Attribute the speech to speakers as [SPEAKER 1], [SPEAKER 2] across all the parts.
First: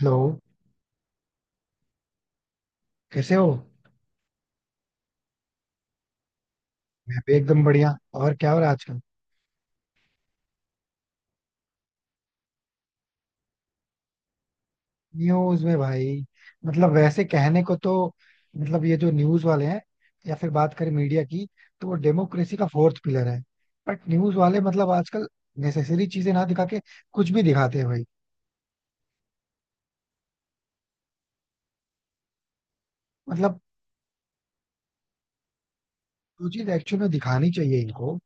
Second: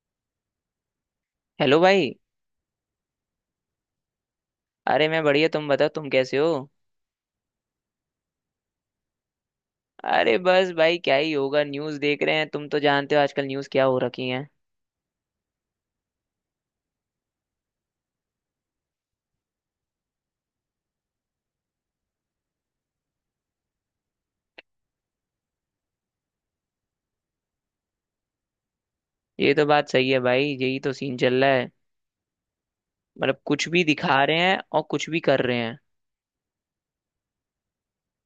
[SPEAKER 1] Hello,
[SPEAKER 2] hello भाई।
[SPEAKER 1] कैसे हो?
[SPEAKER 2] अरे, मैं बढ़िया। तुम बताओ, तुम कैसे हो?
[SPEAKER 1] मैं भी एकदम बढ़िया. और क्या हो रहा है आजकल
[SPEAKER 2] अरे बस भाई, क्या ही होगा। न्यूज़ देख रहे हैं, तुम तो जानते हो आजकल न्यूज़ क्या हो रखी है।
[SPEAKER 1] न्यूज में, भाई? मतलब वैसे कहने को तो मतलब ये जो न्यूज वाले हैं, या फिर बात करें मीडिया की, तो वो डेमोक्रेसी का फोर्थ पिलर है. बट न्यूज वाले मतलब आजकल नेसेसरी चीजें ना दिखा के कुछ भी दिखाते हैं, भाई.
[SPEAKER 2] ये तो बात सही है भाई, यही तो सीन चल रहा है। मतलब
[SPEAKER 1] मतलब
[SPEAKER 2] कुछ भी दिखा रहे हैं और कुछ भी कर रहे हैं।
[SPEAKER 1] जो चीज एक्चुअल में दिखानी चाहिए इनको,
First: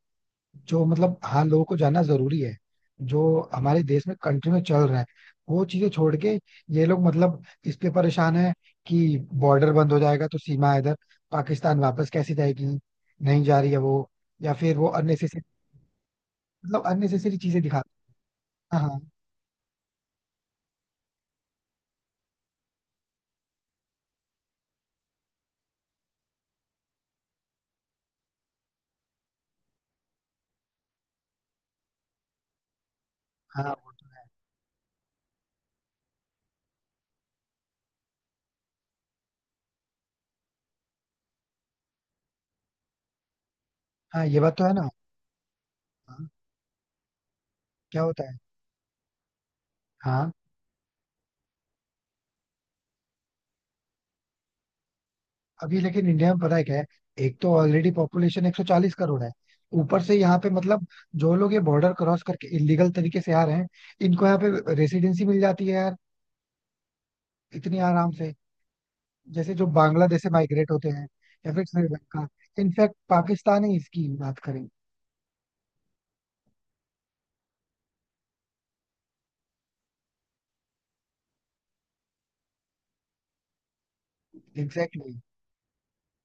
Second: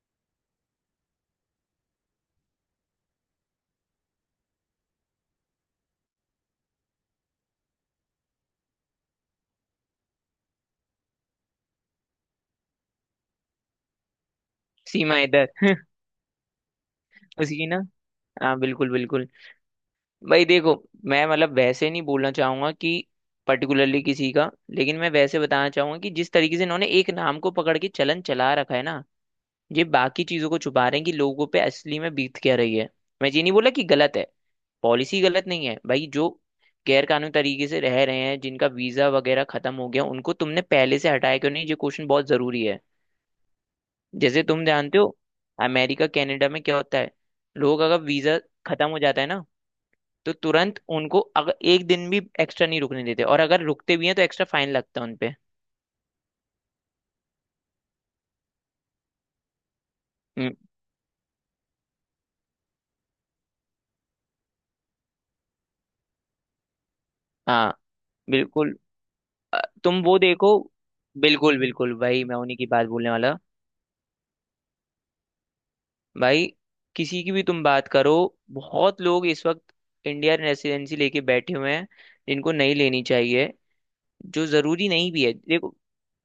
[SPEAKER 1] जो मतलब हाँ लोगों को जानना जरूरी है, जो हमारे देश में कंट्री में चल रहा है, वो चीजें छोड़ के ये लोग मतलब इस पे परेशान है कि बॉर्डर बंद हो जाएगा तो सीमा इधर पाकिस्तान वापस कैसे जाएगी, नहीं जा रही है वो, या फिर वो
[SPEAKER 2] सीमा
[SPEAKER 1] अननेसेसरी
[SPEAKER 2] इधर
[SPEAKER 1] मतलब अननेसेसरी
[SPEAKER 2] उसी
[SPEAKER 1] चीजें
[SPEAKER 2] की
[SPEAKER 1] दिखा.
[SPEAKER 2] ना। हाँ,
[SPEAKER 1] हाँ
[SPEAKER 2] बिल्कुल
[SPEAKER 1] हाँ
[SPEAKER 2] बिल्कुल। भाई देखो, मैं मतलब वैसे नहीं बोलना चाहूंगा कि पर्टिकुलरली किसी का, लेकिन मैं वैसे बताना चाहूंगा कि जिस तरीके से इन्होंने एक नाम को पकड़ के चलन चला रखा है ना, ये बाकी चीजों को छुपा रहे हैं कि लोगों पे असली में बीत क्या रही है। मैं ये नहीं बोला
[SPEAKER 1] हाँ,
[SPEAKER 2] कि
[SPEAKER 1] वो तो
[SPEAKER 2] गलत
[SPEAKER 1] है.
[SPEAKER 2] है। पॉलिसी गलत नहीं है भाई। जो गैर कानूनी तरीके से रह रहे हैं, जिनका वीजा वगैरह खत्म हो गया, उनको तुमने पहले से हटाया क्यों नहीं? ये क्वेश्चन बहुत जरूरी है।
[SPEAKER 1] हाँ, ये
[SPEAKER 2] जैसे
[SPEAKER 1] बात तो
[SPEAKER 2] तुम
[SPEAKER 1] है ना.
[SPEAKER 2] जानते हो अमेरिका
[SPEAKER 1] हाँ,
[SPEAKER 2] कनाडा में क्या होता है। लोग अगर
[SPEAKER 1] क्या होता है?
[SPEAKER 2] वीजा खत्म हो जाता है ना,
[SPEAKER 1] हाँ,
[SPEAKER 2] तो तुरंत उनको अगर एक दिन भी एक्स्ट्रा नहीं रुकने देते, और अगर रुकते भी हैं तो एक्स्ट्रा फाइन लगता है उनपे।
[SPEAKER 1] अभी लेकिन इंडिया में पता है क्या है, एक तो ऑलरेडी पॉपुलेशन 140 करोड़ है. ऊपर से यहाँ पे
[SPEAKER 2] हम्म।
[SPEAKER 1] मतलब जो लोग ये बॉर्डर क्रॉस करके इलीगल तरीके से आ रहे हैं, इनको यहाँ पे रेसिडेंसी मिल जाती है, यार, इतनी
[SPEAKER 2] हाँ,
[SPEAKER 1] आराम से.
[SPEAKER 2] बिल्कुल।
[SPEAKER 1] जैसे जो
[SPEAKER 2] तुम वो
[SPEAKER 1] बांग्लादेश से
[SPEAKER 2] देखो।
[SPEAKER 1] माइग्रेट होते हैं, या
[SPEAKER 2] बिल्कुल
[SPEAKER 1] फिर
[SPEAKER 2] बिल्कुल भाई,
[SPEAKER 1] श्रीलंका,
[SPEAKER 2] मैं उन्हीं की बात
[SPEAKER 1] इनफैक्ट
[SPEAKER 2] बोलने वाला।
[SPEAKER 1] पाकिस्तान ही इसकी बात करें.
[SPEAKER 2] भाई, किसी की भी तुम बात करो, बहुत लोग इस वक्त इंडियन रेसिडेंसी लेके बैठे हुए हैं जिनको नहीं लेनी चाहिए, जो जरूरी नहीं
[SPEAKER 1] एग्जैक्टली.
[SPEAKER 2] भी है। देखो,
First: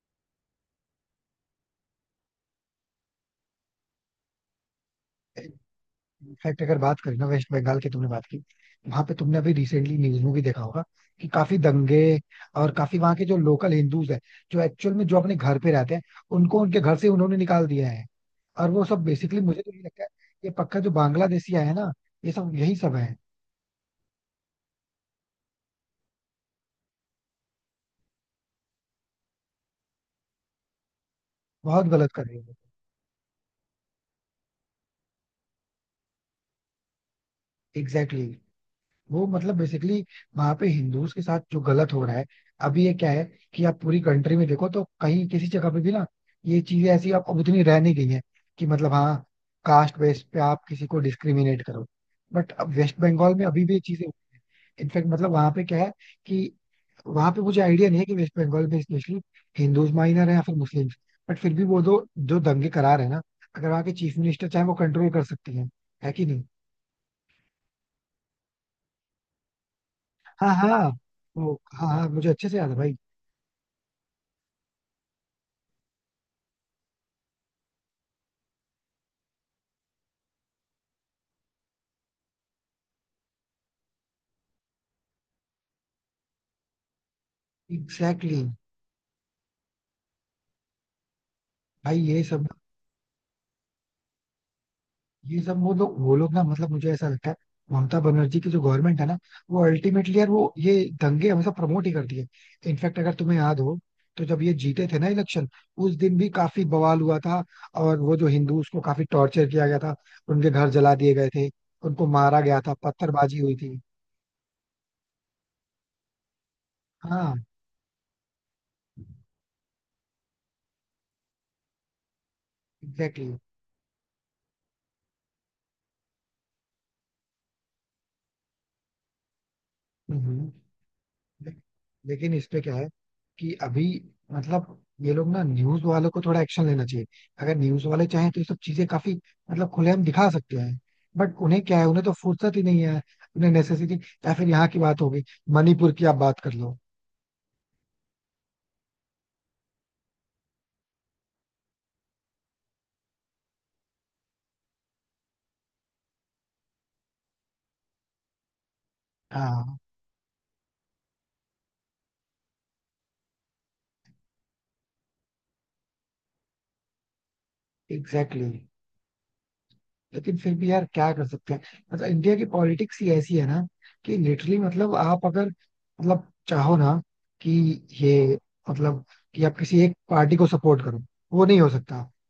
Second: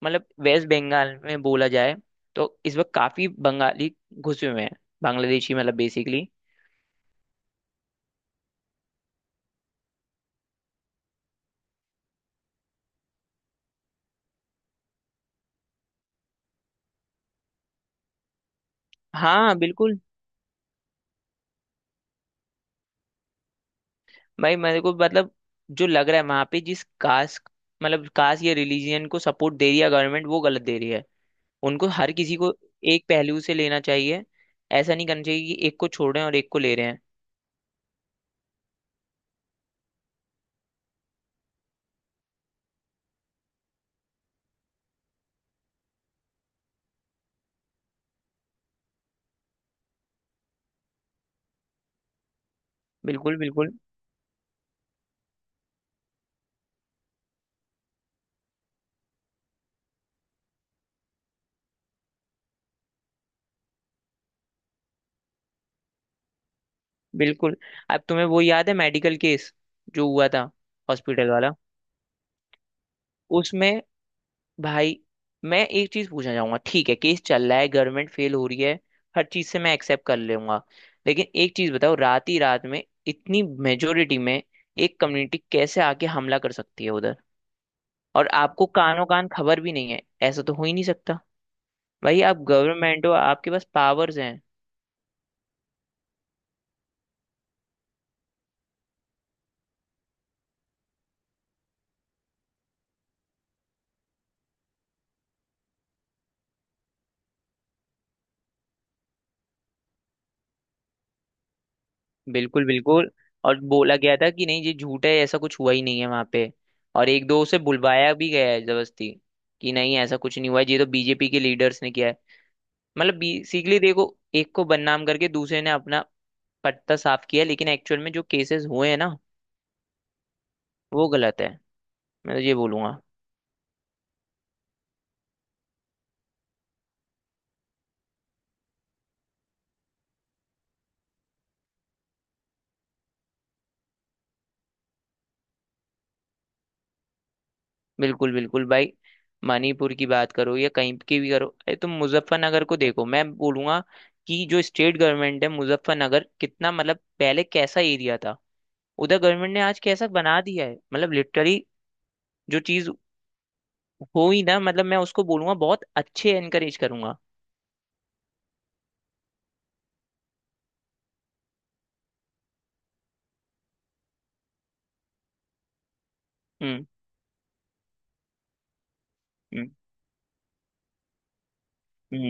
[SPEAKER 2] मतलब वेस्ट बंगाल में बोला जाए तो इस वक्त काफी बंगाली घुसे हुए हैं, बांग्लादेशी मतलब बेसिकली।
[SPEAKER 1] इनफैक्ट अगर बात करें ना वेस्ट बंगाल की, तुमने बात की, वहां पे तुमने अभी रिसेंटली न्यूज में भी देखा होगा कि काफी दंगे और काफी वहां के जो लोकल हिंदूज हैं, जो एक्चुअल में जो अपने घर पे रहते हैं, उनको उनके घर से उन्होंने निकाल दिया है. और वो सब बेसिकली
[SPEAKER 2] हाँ,
[SPEAKER 1] मुझे तो ये
[SPEAKER 2] बिल्कुल।
[SPEAKER 1] लगता है, ये पक्का जो बांग्लादेशी आए हैं ना, ये सब यही सब है.
[SPEAKER 2] भाई मेरे को मतलब जो लग रहा है वहां पे, जिस कास्ट मतलब कास्ट या रिलीजियन को सपोर्ट दे रही है गवर्नमेंट, वो गलत दे रही है।
[SPEAKER 1] बहुत
[SPEAKER 2] उनको
[SPEAKER 1] गलत
[SPEAKER 2] हर
[SPEAKER 1] कर
[SPEAKER 2] किसी
[SPEAKER 1] रहे
[SPEAKER 2] को
[SPEAKER 1] हैं.
[SPEAKER 2] एक पहलू से लेना चाहिए। ऐसा नहीं करना चाहिए कि एक को छोड़ रहे हैं और एक को ले रहे हैं।
[SPEAKER 1] एग्जैक्टली. वो मतलब बेसिकली वहां पे हिंदूज के साथ जो गलत हो रहा है. अभी ये क्या है कि आप पूरी कंट्री में देखो तो कहीं किसी जगह पे भी ना ये चीजें ऐसी अब उतनी रह नहीं गई है कि मतलब हाँ कास्ट बेस पे आप किसी को डिस्क्रिमिनेट करो, बट अब वेस्ट बंगाल
[SPEAKER 2] बिल्कुल,
[SPEAKER 1] में अभी
[SPEAKER 2] बिल्कुल,
[SPEAKER 1] भी ये चीजें. इनफैक्ट मतलब वहां पे क्या है कि वहां पे मुझे आइडिया नहीं है कि वेस्ट बंगाल में स्पेशली हिंदूज माइनर है या फिर मुस्लिम्स, बट फिर भी वो दो जो दंगे करार है ना, अगर वहाँ के चीफ मिनिस्टर चाहे वो कंट्रोल कर सकती हैं, है कि नहीं?
[SPEAKER 2] बिल्कुल। अब तुम्हें वो याद है मेडिकल केस जो हुआ था,
[SPEAKER 1] हाँ हाँ,
[SPEAKER 2] हॉस्पिटल वाला?
[SPEAKER 1] वो हाँ हाँ मुझे अच्छे से याद है, भाई.
[SPEAKER 2] उसमें भाई मैं एक चीज पूछना चाहूंगा, ठीक है। केस चल रहा है, गवर्नमेंट फेल हो रही है, हर चीज से मैं एक्सेप्ट कर लूंगा। लेकिन एक चीज बताओ, रात ही रात में इतनी मेजोरिटी में एक कम्युनिटी कैसे आके हमला कर सकती है उधर? और
[SPEAKER 1] एग्जैक्टली exactly.
[SPEAKER 2] आपको कानों कान खबर भी नहीं है? ऐसा तो हो ही नहीं सकता।
[SPEAKER 1] भाई
[SPEAKER 2] भाई
[SPEAKER 1] ये
[SPEAKER 2] आप
[SPEAKER 1] सब
[SPEAKER 2] गवर्नमेंट हो, आपके पास पावर्स हैं।
[SPEAKER 1] वो लोग ना मतलब मुझे ऐसा लगता है ममता बनर्जी की जो गवर्नमेंट है ना, वो अल्टीमेटली, यार, वो ये दंगे हमेशा प्रमोट ही करती है. इनफैक्ट अगर तुम्हें याद हो, तो जब ये जीते थे ना इलेक्शन, उस दिन भी काफी बवाल हुआ था. और वो जो हिंदू उसको काफी टॉर्चर किया गया था, उनके घर जला दिए गए थे, उनको मारा गया
[SPEAKER 2] बिल्कुल,
[SPEAKER 1] था,
[SPEAKER 2] बिल्कुल।
[SPEAKER 1] पत्थरबाजी हुई
[SPEAKER 2] और
[SPEAKER 1] थी.
[SPEAKER 2] बोला गया था कि नहीं, ये झूठ है, ऐसा कुछ हुआ ही नहीं है वहां पे। और एक
[SPEAKER 1] हाँ
[SPEAKER 2] दो से बुलवाया भी गया है जबरदस्ती कि नहीं, ऐसा कुछ नहीं हुआ है, ये तो बीजेपी के लीडर्स ने किया है। मतलब
[SPEAKER 1] एग्जैक्टली exactly.
[SPEAKER 2] बेसिकली देखो, एक को बदनाम करके दूसरे ने अपना पत्ता साफ किया, लेकिन एक्चुअल में जो केसेस हुए हैं ना,
[SPEAKER 1] हम्म, हम्म।
[SPEAKER 2] वो गलत है।
[SPEAKER 1] ले- लेकिन
[SPEAKER 2] मैं तो ये
[SPEAKER 1] इसपे क्या है
[SPEAKER 2] बोलूंगा।
[SPEAKER 1] कि अभी मतलब ये लोग ना न्यूज वालों को थोड़ा एक्शन लेना चाहिए. अगर न्यूज वाले चाहें तो ये सब चीजें काफी मतलब खुलेआम दिखा सकते हैं, बट उन्हें क्या है, उन्हें तो फुर्सत ही नहीं है. उन्हें नेसेसिटी, या फिर यहाँ की बात होगी मणिपुर की, आप बात कर लो.
[SPEAKER 2] बिल्कुल बिल्कुल भाई, मणिपुर की बात करो या कहीं की भी करो। अरे तुम मुजफ्फरनगर को देखो, मैं बोलूंगा कि जो स्टेट गवर्नमेंट है, मुजफ्फरनगर कितना मतलब पहले कैसा एरिया था, उधर गवर्नमेंट ने
[SPEAKER 1] हाँ
[SPEAKER 2] आज कैसा बना दिया है, मतलब लिटरली। जो चीज हो ही ना, मतलब मैं उसको बोलूंगा, बहुत अच्छे एनकरेज करूंगा।
[SPEAKER 1] Exactly exactly. लेकिन फिर भी, यार, क्या कर सकते हैं? मतलब इंडिया की पॉलिटिक्स ही ऐसी है ना कि लिटरली मतलब आप अगर मतलब चाहो
[SPEAKER 2] हम्म।
[SPEAKER 1] ना कि ये मतलब कि आप
[SPEAKER 2] हम्म।
[SPEAKER 1] किसी एक पार्टी को सपोर्ट करो, वो नहीं हो सकता.
[SPEAKER 2] हम्म।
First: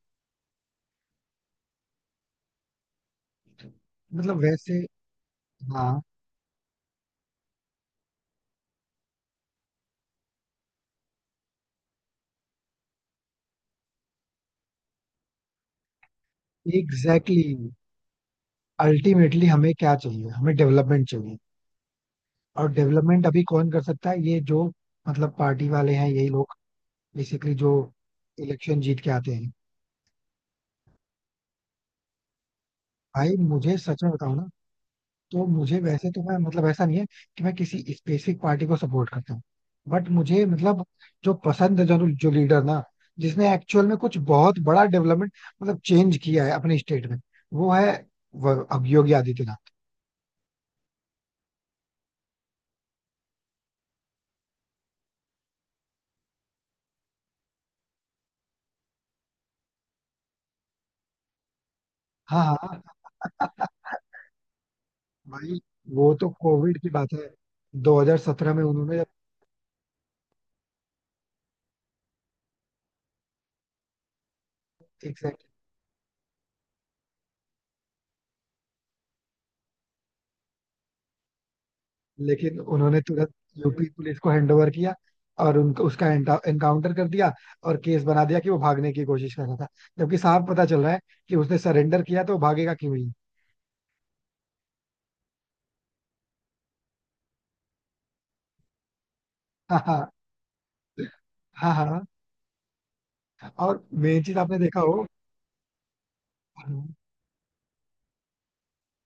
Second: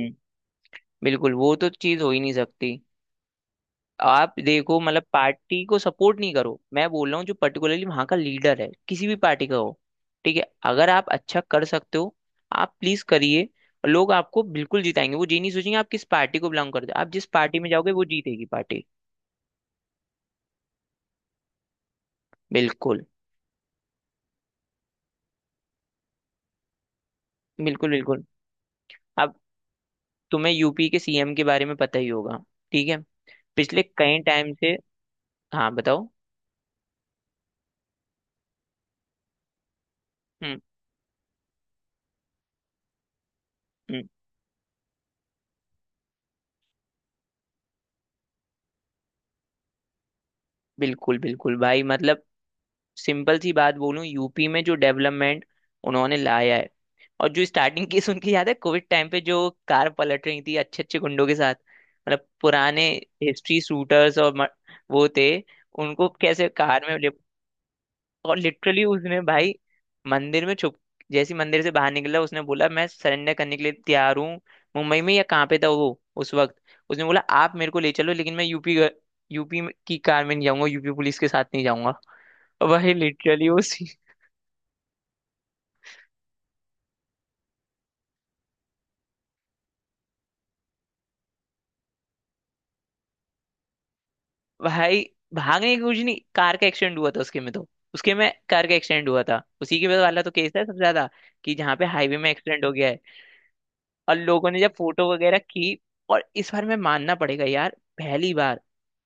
[SPEAKER 2] बिल्कुल, वो तो चीज हो ही नहीं सकती। आप
[SPEAKER 1] मतलब
[SPEAKER 2] देखो,
[SPEAKER 1] वैसे
[SPEAKER 2] मतलब पार्टी को
[SPEAKER 1] हाँ
[SPEAKER 2] सपोर्ट नहीं करो, मैं बोल रहा हूँ जो पर्टिकुलरली वहां का लीडर है किसी भी पार्टी का हो, ठीक है, अगर आप अच्छा कर सकते हो, आप प्लीज करिए। लोग आपको बिल्कुल जिताएंगे, वो ये नहीं सोचेंगे आप किस पार्टी को बिलोंग करते हो। आप जिस
[SPEAKER 1] एग्जैक्टली
[SPEAKER 2] पार्टी में
[SPEAKER 1] exactly,
[SPEAKER 2] जाओगे, वो जीतेगी पार्टी।
[SPEAKER 1] अल्टीमेटली हमें क्या चाहिए, हमें डेवलपमेंट चाहिए. और
[SPEAKER 2] बिल्कुल,
[SPEAKER 1] डेवलपमेंट अभी कौन कर सकता है, ये जो मतलब पार्टी वाले हैं, यही लोग, बेसिकली जो
[SPEAKER 2] बिल्कुल, बिल्कुल।
[SPEAKER 1] इलेक्शन जीत के आते
[SPEAKER 2] आप
[SPEAKER 1] हैं.
[SPEAKER 2] तुम्हें यूपी के सीएम के बारे में पता ही होगा, ठीक है,
[SPEAKER 1] भाई मुझे
[SPEAKER 2] पिछले
[SPEAKER 1] सच में
[SPEAKER 2] कई
[SPEAKER 1] बताऊं ना,
[SPEAKER 2] टाइम से।
[SPEAKER 1] तो
[SPEAKER 2] हाँ,
[SPEAKER 1] मुझे
[SPEAKER 2] बताओ।
[SPEAKER 1] वैसे तो मैं मतलब ऐसा नहीं है कि मैं किसी स्पेसिफिक पार्टी को सपोर्ट करता हूँ, बट मुझे
[SPEAKER 2] हम्म।
[SPEAKER 1] मतलब जो पसंद है, जो जो लीडर ना जिसने एक्चुअल में
[SPEAKER 2] हम्म।
[SPEAKER 1] कुछ बहुत बड़ा डेवलपमेंट मतलब चेंज किया है अपने स्टेट में, वो है अब योगी आदित्यनाथ.
[SPEAKER 2] बिल्कुल, बिल्कुल भाई मतलब, सिंपल सी बात बोलूं, यूपी में जो डेवलपमेंट उन्होंने लाया है। और जो स्टार्टिंग केस उनकी याद है, कोविड टाइम पे जो कार पलट रही थी अच्छे अच्छे गुंडों के साथ, मतलब
[SPEAKER 1] हाँ हाँ,
[SPEAKER 2] पुराने हिस्ट्री शूटर्स, और वो थे,
[SPEAKER 1] भाई
[SPEAKER 2] उनको
[SPEAKER 1] वो तो
[SPEAKER 2] कैसे
[SPEAKER 1] कोविड
[SPEAKER 2] कार
[SPEAKER 1] की
[SPEAKER 2] में ले।
[SPEAKER 1] बात है,
[SPEAKER 2] और
[SPEAKER 1] 2017 में
[SPEAKER 2] लिटरली
[SPEAKER 1] उन्होंने
[SPEAKER 2] उसने भाई मंदिर में छुप, जैसे ही मंदिर से बाहर निकला उसने बोला मैं सरेंडर करने के लिए तैयार हूँ। मुंबई में
[SPEAKER 1] एक
[SPEAKER 2] या
[SPEAKER 1] सेकंड.
[SPEAKER 2] कहाँ पे था वो उस वक्त, उसने बोला आप मेरे को ले चलो, लेकिन मैं यूपी यूपी की कार में नहीं जाऊंगा, यूपी पुलिस के साथ नहीं जाऊंगा।
[SPEAKER 1] लेकिन
[SPEAKER 2] भाई
[SPEAKER 1] उन्होंने तुरंत
[SPEAKER 2] लिटरली
[SPEAKER 1] यूपी
[SPEAKER 2] उसी,
[SPEAKER 1] पुलिस को हैंडओवर किया और उनको उसका एनकाउंटर कर दिया और केस बना दिया कि वो भागने की कोशिश कर रहा था. जबकि साफ पता चल रहा है कि उसने सरेंडर किया, तो वो भागेगा क्यों ही?
[SPEAKER 2] भाई, भागने की कुछ नहीं, कार का एक्सीडेंट हुआ था उसके में तो। उसके में कार का एक्सीडेंट हुआ था, उसी के
[SPEAKER 1] हाँ.
[SPEAKER 2] वाला तो केस है सबसे ज्यादा कि
[SPEAKER 1] हाँ
[SPEAKER 2] जहाँ पे
[SPEAKER 1] हाँ.
[SPEAKER 2] हाईवे में एक्सीडेंट हो गया है।
[SPEAKER 1] हाँ, और
[SPEAKER 2] और
[SPEAKER 1] मेन चीज
[SPEAKER 2] लोगों
[SPEAKER 1] आपने
[SPEAKER 2] ने जब
[SPEAKER 1] देखा
[SPEAKER 2] फोटो वगैरह की, और इस बार मैं
[SPEAKER 1] हो.
[SPEAKER 2] मानना पड़ेगा यार, पहली बार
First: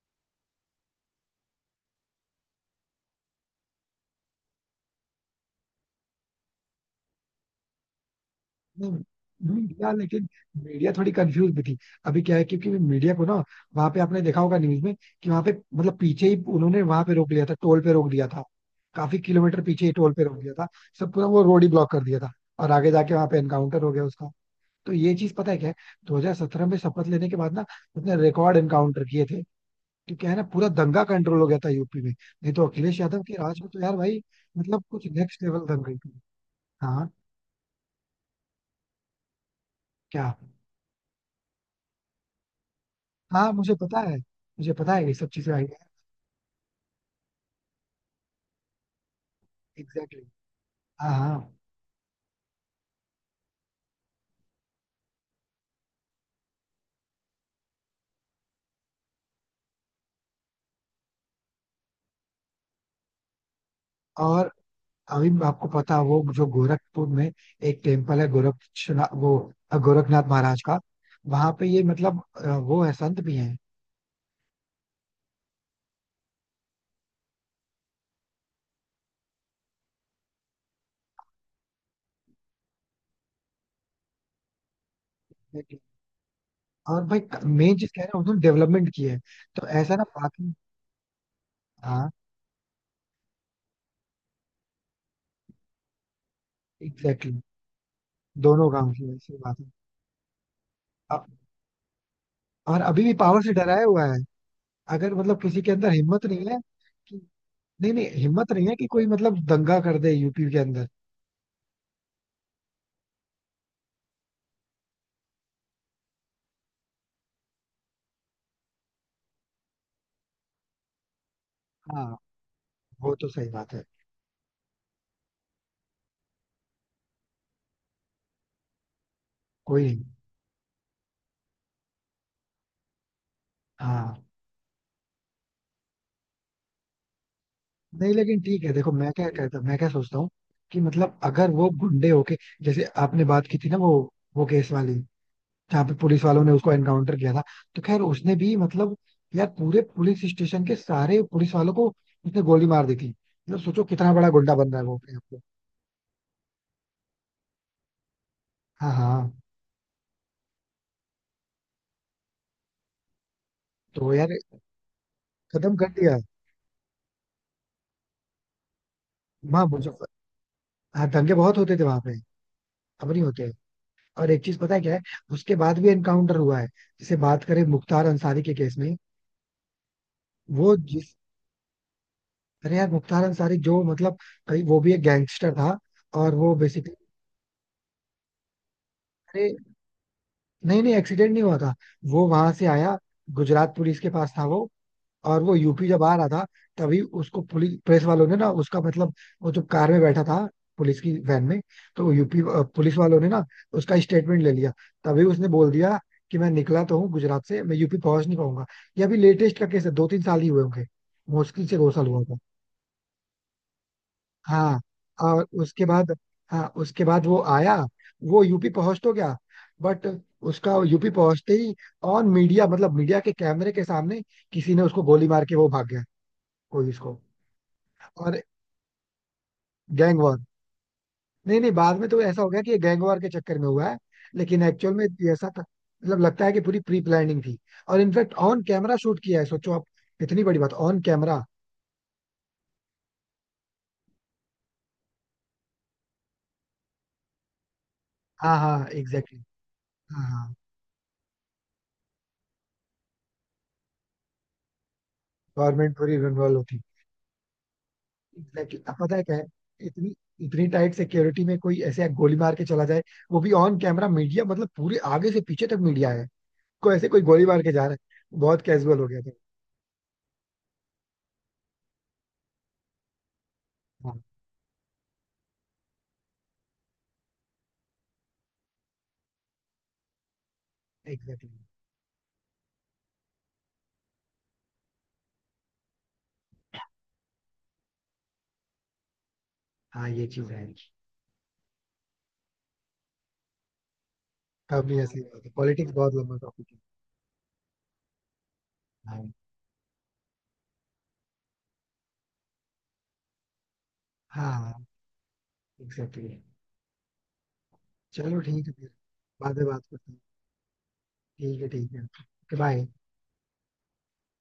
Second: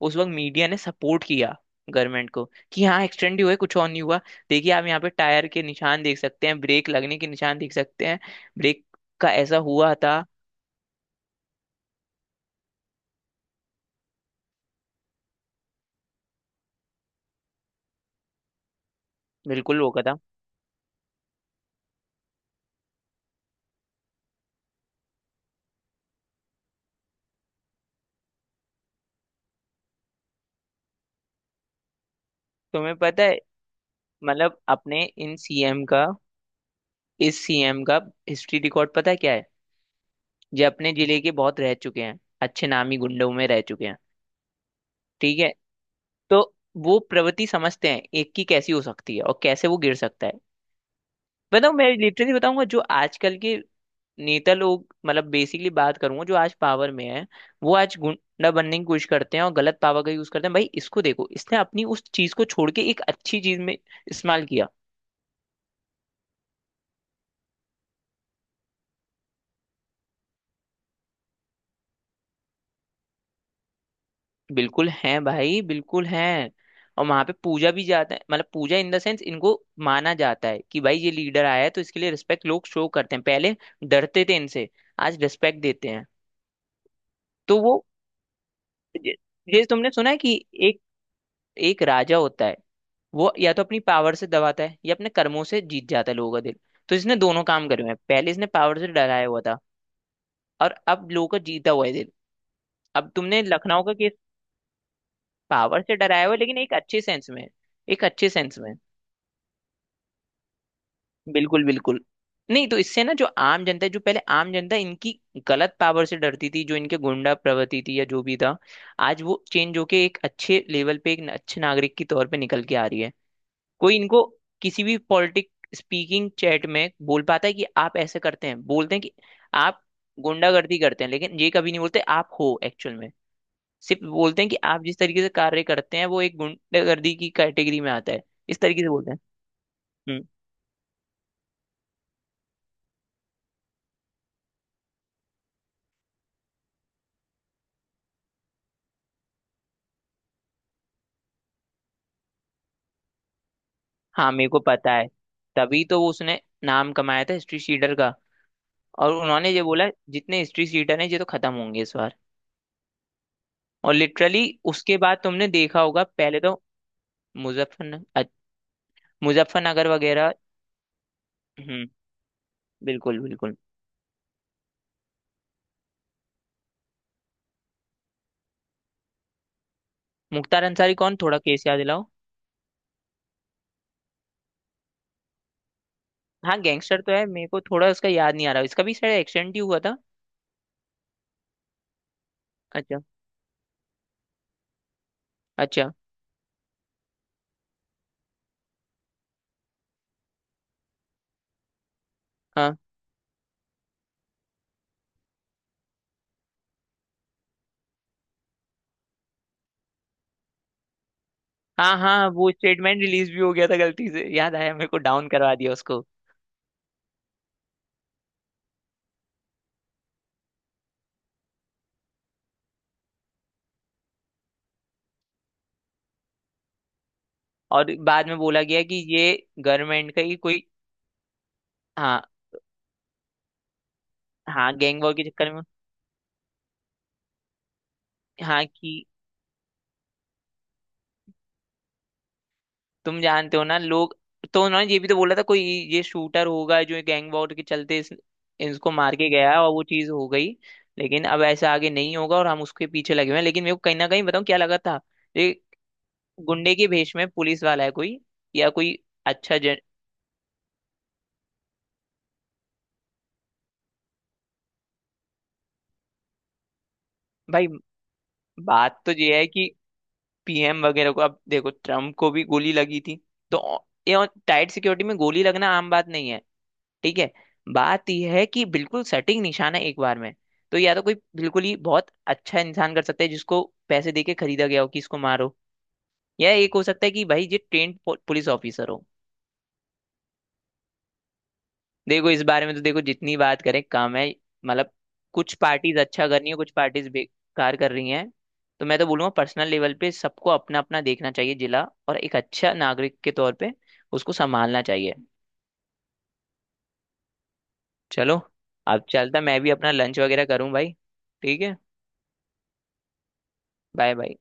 [SPEAKER 2] उस वक्त मीडिया ने सपोर्ट किया गवर्नमेंट को कि हाँ, एक्सीडेंट ही हुआ है, कुछ और नहीं हुआ। देखिए, आप यहाँ पे टायर के निशान देख सकते हैं, ब्रेक लगने के निशान देख सकते हैं। ब्रेक
[SPEAKER 1] नहीं,
[SPEAKER 2] का ऐसा
[SPEAKER 1] मीडिया
[SPEAKER 2] हुआ था,
[SPEAKER 1] लेकिन, मीडिया थोड़ी कंफ्यूज भी थी. अभी क्या है, क्योंकि मीडिया को ना वहां पे आपने देखा होगा न्यूज में कि वहां पे मतलब पीछे ही उन्होंने वहां पे रोक लिया था, टोल पे रोक दिया था, काफी किलोमीटर
[SPEAKER 2] बिल्कुल
[SPEAKER 1] पीछे ही
[SPEAKER 2] वो
[SPEAKER 1] टोल
[SPEAKER 2] था।
[SPEAKER 1] पे रोक दिया था, सब पूरा वो रोड ही ब्लॉक कर दिया था. और आगे जाके वहां पे एनकाउंटर हो गया उसका. तो ये चीज पता है क्या है, 2017 में शपथ लेने के बाद ना उसने रिकॉर्ड एनकाउंटर किए थे. तो क्या है ना, पूरा दंगा कंट्रोल हो गया था यूपी में, नहीं तो
[SPEAKER 2] तुम्हें
[SPEAKER 1] अखिलेश यादव
[SPEAKER 2] पता
[SPEAKER 1] के
[SPEAKER 2] है,
[SPEAKER 1] राज में तो यार भाई
[SPEAKER 2] मतलब
[SPEAKER 1] मतलब
[SPEAKER 2] अपने
[SPEAKER 1] कुछ
[SPEAKER 2] इन
[SPEAKER 1] नेक्स्ट लेवल
[SPEAKER 2] सीएम
[SPEAKER 1] दंगे
[SPEAKER 2] का
[SPEAKER 1] थी. हाँ,
[SPEAKER 2] इस सीएम का हिस्ट्री रिकॉर्ड पता है क्या है?
[SPEAKER 1] क्या?
[SPEAKER 2] ये अपने जिले के बहुत रह चुके हैं, अच्छे नामी गुंडों में
[SPEAKER 1] हाँ
[SPEAKER 2] रह
[SPEAKER 1] मुझे
[SPEAKER 2] चुके हैं,
[SPEAKER 1] पता है, मुझे पता है ये सब
[SPEAKER 2] ठीक है।
[SPEAKER 1] चीजें आई हैं.
[SPEAKER 2] तो वो प्रवृत्ति समझते हैं एक की कैसी हो सकती है और कैसे वो गिर
[SPEAKER 1] एग्जैक्टली.
[SPEAKER 2] सकता है।
[SPEAKER 1] हाँ हाँ.
[SPEAKER 2] बताओ, मैं लिटरली बताऊंगा जो आजकल के नेता लोग, मतलब बेसिकली बात करूंगा, जो आज पावर में है वो आज गुंडा बनने की कोशिश करते हैं और गलत पावर का यूज करते हैं। भाई इसको देखो, इसने अपनी उस चीज को छोड़ के एक अच्छी चीज में इस्तेमाल
[SPEAKER 1] और
[SPEAKER 2] किया।
[SPEAKER 1] अभी आपको पता है, वो जो गोरखपुर में एक टेम्पल है, गोरक्षनाथ, वो गोरखनाथ महाराज का, वहां पे ये मतलब वो है संत भी हैं.
[SPEAKER 2] बिल्कुल है भाई, बिल्कुल है। और वहां पे पूजा भी जाता है, मतलब पूजा इन द सेंस इनको माना जाता है कि भाई ये लीडर आया है तो इसके लिए रिस्पेक्ट लोग शो करते हैं। पहले डरते थे इनसे, आज रिस्पेक्ट
[SPEAKER 1] Exactly.
[SPEAKER 2] देते हैं।
[SPEAKER 1] और भाई
[SPEAKER 2] तो
[SPEAKER 1] मेन
[SPEAKER 2] वो,
[SPEAKER 1] चीज कह रहे हैं उन्होंने डेवलपमेंट की
[SPEAKER 2] ये
[SPEAKER 1] है.
[SPEAKER 2] ये
[SPEAKER 1] तो
[SPEAKER 2] तुमने
[SPEAKER 1] ऐसा ना
[SPEAKER 2] सुना है कि
[SPEAKER 1] बाकी.
[SPEAKER 2] एक एक
[SPEAKER 1] हाँ
[SPEAKER 2] राजा होता है, वो या तो अपनी पावर से दबाता है या अपने कर्मों से जीत जाता है लोगों का दिल। तो इसने
[SPEAKER 1] एग्जैक्टली.
[SPEAKER 2] दोनों काम करे हुए हैं, पहले इसने
[SPEAKER 1] दोनों
[SPEAKER 2] पावर से
[SPEAKER 1] गांव की
[SPEAKER 2] डराया
[SPEAKER 1] वैसी
[SPEAKER 2] हुआ
[SPEAKER 1] बात
[SPEAKER 2] था
[SPEAKER 1] है.
[SPEAKER 2] और अब
[SPEAKER 1] अ-
[SPEAKER 2] लोगों का जीता हुआ है दिल।
[SPEAKER 1] और अभी
[SPEAKER 2] अब
[SPEAKER 1] भी पावर
[SPEAKER 2] तुमने
[SPEAKER 1] से
[SPEAKER 2] लखनऊ
[SPEAKER 1] डराया
[SPEAKER 2] का
[SPEAKER 1] हुआ
[SPEAKER 2] केस,
[SPEAKER 1] है. अगर मतलब किसी के
[SPEAKER 2] पावर
[SPEAKER 1] अंदर
[SPEAKER 2] से डराया
[SPEAKER 1] हिम्मत
[SPEAKER 2] हुआ है
[SPEAKER 1] नहीं
[SPEAKER 2] लेकिन
[SPEAKER 1] है
[SPEAKER 2] एक अच्छे
[SPEAKER 1] कि,
[SPEAKER 2] सेंस में।
[SPEAKER 1] नहीं
[SPEAKER 2] एक
[SPEAKER 1] नहीं,
[SPEAKER 2] अच्छे
[SPEAKER 1] हिम्मत
[SPEAKER 2] सेंस
[SPEAKER 1] नहीं
[SPEAKER 2] में।
[SPEAKER 1] है कि कोई मतलब दंगा कर दे यूपी के अंदर.
[SPEAKER 2] बिल्कुल, बिल्कुल। नहीं तो इससे ना जो आम जनता है, जो पहले आम जनता इनकी गलत पावर से डरती थी, जो इनके गुंडा प्रवृत्ति थी या जो भी था, आज वो चेंज होके एक अच्छे लेवल पे, एक अच्छे नागरिक के
[SPEAKER 1] हाँ,
[SPEAKER 2] तौर पे निकल के आ रही है।
[SPEAKER 1] वो तो सही बात है.
[SPEAKER 2] कोई इनको किसी भी पॉलिटिक स्पीकिंग चैट में बोल पाता है कि आप ऐसे करते हैं, बोलते हैं कि आप
[SPEAKER 1] कोई नहीं.
[SPEAKER 2] गुंडागर्दी करते हैं, लेकिन ये कभी नहीं बोलते आप हो एक्चुअल में। सिर्फ
[SPEAKER 1] हाँ.
[SPEAKER 2] बोलते हैं कि आप जिस तरीके से कार्य करते हैं वो एक गुंडागर्दी की कैटेगरी में आता
[SPEAKER 1] नहीं
[SPEAKER 2] है,
[SPEAKER 1] लेकिन
[SPEAKER 2] इस
[SPEAKER 1] ठीक है,
[SPEAKER 2] तरीके से
[SPEAKER 1] देखो,
[SPEAKER 2] बोलते
[SPEAKER 1] मैं
[SPEAKER 2] हैं।
[SPEAKER 1] क्या कहता, मैं क्या सोचता
[SPEAKER 2] हम्म।
[SPEAKER 1] हूँ कि मतलब अगर वो गुंडे होके, जैसे आपने बात की थी ना, वो केस वाली, जहाँ पे पुलिस वालों ने उसको एनकाउंटर किया था, तो खैर उसने भी मतलब, यार, पूरे पुलिस स्टेशन के सारे पुलिस वालों को उसने गोली मार दी थी. मतलब सोचो कितना बड़ा
[SPEAKER 2] हाँ, मेरे
[SPEAKER 1] गुंडा
[SPEAKER 2] को
[SPEAKER 1] बन रहा है
[SPEAKER 2] पता
[SPEAKER 1] वो
[SPEAKER 2] है।
[SPEAKER 1] अपने आप को.
[SPEAKER 2] तभी तो वो उसने नाम कमाया था हिस्ट्री सीटर का।
[SPEAKER 1] हाँ
[SPEAKER 2] और
[SPEAKER 1] हाँ.
[SPEAKER 2] उन्होंने ये बोला जितने हिस्ट्री सीटर हैं ये तो खत्म होंगे इस बार। और
[SPEAKER 1] तो यार
[SPEAKER 2] लिटरली उसके बाद तुमने
[SPEAKER 1] खत्म
[SPEAKER 2] देखा
[SPEAKER 1] कर
[SPEAKER 2] होगा,
[SPEAKER 1] दिया.
[SPEAKER 2] पहले तो मुजफ्फर
[SPEAKER 1] वहाँ
[SPEAKER 2] मुजफ्फरनगर
[SPEAKER 1] मुजफ्फर,
[SPEAKER 2] वगैरह।
[SPEAKER 1] हाँ दंगे बहुत होते थे
[SPEAKER 2] हम्म।
[SPEAKER 1] वहां पे, अब
[SPEAKER 2] बिल्कुल,
[SPEAKER 1] नहीं होते.
[SPEAKER 2] बिल्कुल।
[SPEAKER 1] और एक चीज पता है क्या है, उसके बाद भी एनकाउंटर हुआ है. जैसे बात करें मुख्तार अंसारी के केस में,
[SPEAKER 2] मुख्तार
[SPEAKER 1] वो
[SPEAKER 2] अंसारी
[SPEAKER 1] जिस,
[SPEAKER 2] कौन? थोड़ा केस याद दिलाओ।
[SPEAKER 1] अरे यार, मुख्तार अंसारी जो मतलब कहीं वो भी एक गैंगस्टर था और वो
[SPEAKER 2] हाँ,
[SPEAKER 1] बेसिकली,
[SPEAKER 2] गैंगस्टर तो है, मेरे को थोड़ा उसका याद नहीं आ रहा, इसका भी शायद
[SPEAKER 1] अरे
[SPEAKER 2] एक्सीडेंट ही हुआ था।
[SPEAKER 1] नहीं नहीं, एक्सीडेंट नहीं हुआ था. वो वहां से आया,
[SPEAKER 2] अच्छा।
[SPEAKER 1] गुजरात पुलिस के पास था वो, और वो यूपी
[SPEAKER 2] अच्छा।
[SPEAKER 1] जब आ रहा था, तभी उसको पुलिस प्रेस वालों ने ना उसका मतलब, वो जो कार में बैठा था, पुलिस की वैन में, तो वो यूपी
[SPEAKER 2] हाँ,
[SPEAKER 1] पुलिस वालों ने ना उसका स्टेटमेंट ले लिया. तभी उसने बोल दिया कि मैं निकला तो हूँ गुजरात से, मैं यूपी पहुंच नहीं पाऊंगा. ये अभी लेटेस्ट का केस है, दो तीन साल ही हुए होंगे, मुश्किल से दो
[SPEAKER 2] हाँ,
[SPEAKER 1] साल हुआ
[SPEAKER 2] हाँ,
[SPEAKER 1] होगा.
[SPEAKER 2] वो स्टेटमेंट रिलीज भी हो गया था, गलती से याद आया
[SPEAKER 1] हाँ,
[SPEAKER 2] मेरे को, डाउन
[SPEAKER 1] और
[SPEAKER 2] करवा दिया
[SPEAKER 1] उसके
[SPEAKER 2] उसको।
[SPEAKER 1] बाद, हाँ उसके बाद वो आया, वो यूपी पहुंच तो गया, बट उसका यूपी पहुंचते ही ऑन मीडिया, मतलब मीडिया के कैमरे के सामने किसी ने उसको गोली मार के वो भाग गया. कोई उसको,
[SPEAKER 2] और बाद में
[SPEAKER 1] और
[SPEAKER 2] बोला गया कि ये गवर्नमेंट
[SPEAKER 1] गैंग
[SPEAKER 2] का ही
[SPEAKER 1] वॉर,
[SPEAKER 2] कोई।
[SPEAKER 1] नहीं नहीं, बाद में तो
[SPEAKER 2] हाँ,
[SPEAKER 1] ऐसा हो गया कि ये गैंग वॉर के चक्कर में हुआ है, लेकिन
[SPEAKER 2] हाँ,
[SPEAKER 1] एक्चुअल
[SPEAKER 2] गैंग
[SPEAKER 1] में
[SPEAKER 2] वॉर के
[SPEAKER 1] ये ऐसा
[SPEAKER 2] चक्कर
[SPEAKER 1] था,
[SPEAKER 2] में।
[SPEAKER 1] मतलब लगता है कि पूरी प्री प्लानिंग थी. और इनफैक्ट ऑन
[SPEAKER 2] हाँ
[SPEAKER 1] कैमरा
[SPEAKER 2] कि,
[SPEAKER 1] शूट किया है, सोचो आप, इतनी बड़ी बात ऑन कैमरा.
[SPEAKER 2] तुम जानते हो ना लोग, तो उन्होंने ये भी तो बोला था कोई ये शूटर होगा जो गैंग वॉर के चलते
[SPEAKER 1] हाँ हाँ
[SPEAKER 2] इसको मार के
[SPEAKER 1] एग्जैक्टली.
[SPEAKER 2] गया और वो चीज
[SPEAKER 1] हाँ
[SPEAKER 2] हो गई।
[SPEAKER 1] हाँ,
[SPEAKER 2] लेकिन अब ऐसा आगे नहीं होगा और हम उसके पीछे लगे हुए हैं। लेकिन मेरे को कहीं ना कहीं बताऊं क्या लगा था, ये
[SPEAKER 1] गवर्नमेंट पूरी इन्वॉल्व
[SPEAKER 2] गुंडे
[SPEAKER 1] होती.
[SPEAKER 2] के भेष में पुलिस वाला है कोई, या
[SPEAKER 1] एग्जैक्टली, अब
[SPEAKER 2] कोई
[SPEAKER 1] पता है क्या है,
[SPEAKER 2] अच्छा जन।
[SPEAKER 1] इतनी इतनी टाइट सिक्योरिटी में कोई ऐसे गोली मार के चला जाए, वो भी ऑन कैमरा, मीडिया मतलब पूरे आगे से पीछे तक मीडिया है, कोई ऐसे कोई गोली मार
[SPEAKER 2] भाई
[SPEAKER 1] के जा रहा है, बहुत कैजुअल
[SPEAKER 2] बात
[SPEAKER 1] हो
[SPEAKER 2] तो
[SPEAKER 1] गया था.
[SPEAKER 2] ये है कि पीएम वगैरह को, अब देखो ट्रम्प को भी गोली लगी थी, तो ये
[SPEAKER 1] हाँ
[SPEAKER 2] टाइट सिक्योरिटी में गोली लगना आम बात नहीं है, ठीक है। बात यह है कि बिल्कुल सटीक निशाना एक बार में, तो या तो कोई
[SPEAKER 1] एग्जैक्टली.
[SPEAKER 2] बिल्कुल ही बहुत अच्छा इंसान कर सकता है जिसको पैसे देके खरीदा गया हो कि इसको मारो, या एक हो सकता है कि भाई ये ट्रेंड पुलिस ऑफिसर हो।
[SPEAKER 1] हाँ, ये चीज है.
[SPEAKER 2] देखो, इस बारे में तो देखो जितनी बात करें कम है। मतलब
[SPEAKER 1] काफी ऐसी बात है,
[SPEAKER 2] कुछ
[SPEAKER 1] पॉलिटिक्स
[SPEAKER 2] पार्टीज
[SPEAKER 1] बहुत
[SPEAKER 2] अच्छा
[SPEAKER 1] लंबा
[SPEAKER 2] कर रही है,
[SPEAKER 1] टॉपिक
[SPEAKER 2] कुछ
[SPEAKER 1] है.
[SPEAKER 2] पार्टीज बेकार कर रही हैं। तो मैं तो बोलूंगा
[SPEAKER 1] हाँ
[SPEAKER 2] पर्सनल लेवल पे सबको अपना अपना देखना चाहिए जिला, और एक अच्छा नागरिक के तौर पे उसको
[SPEAKER 1] हाँ
[SPEAKER 2] संभालना चाहिए।
[SPEAKER 1] एग्जैक्टली.
[SPEAKER 2] चलो,
[SPEAKER 1] चलो ठीक है फिर,
[SPEAKER 2] अब चलता,
[SPEAKER 1] बाद
[SPEAKER 2] मैं
[SPEAKER 1] में
[SPEAKER 2] भी
[SPEAKER 1] बात
[SPEAKER 2] अपना
[SPEAKER 1] करते हैं.
[SPEAKER 2] लंच वगैरह करूं भाई।
[SPEAKER 1] ठीक
[SPEAKER 2] ठीक
[SPEAKER 1] है,
[SPEAKER 2] है।
[SPEAKER 1] ठीक है, बाय.
[SPEAKER 2] Bye bye.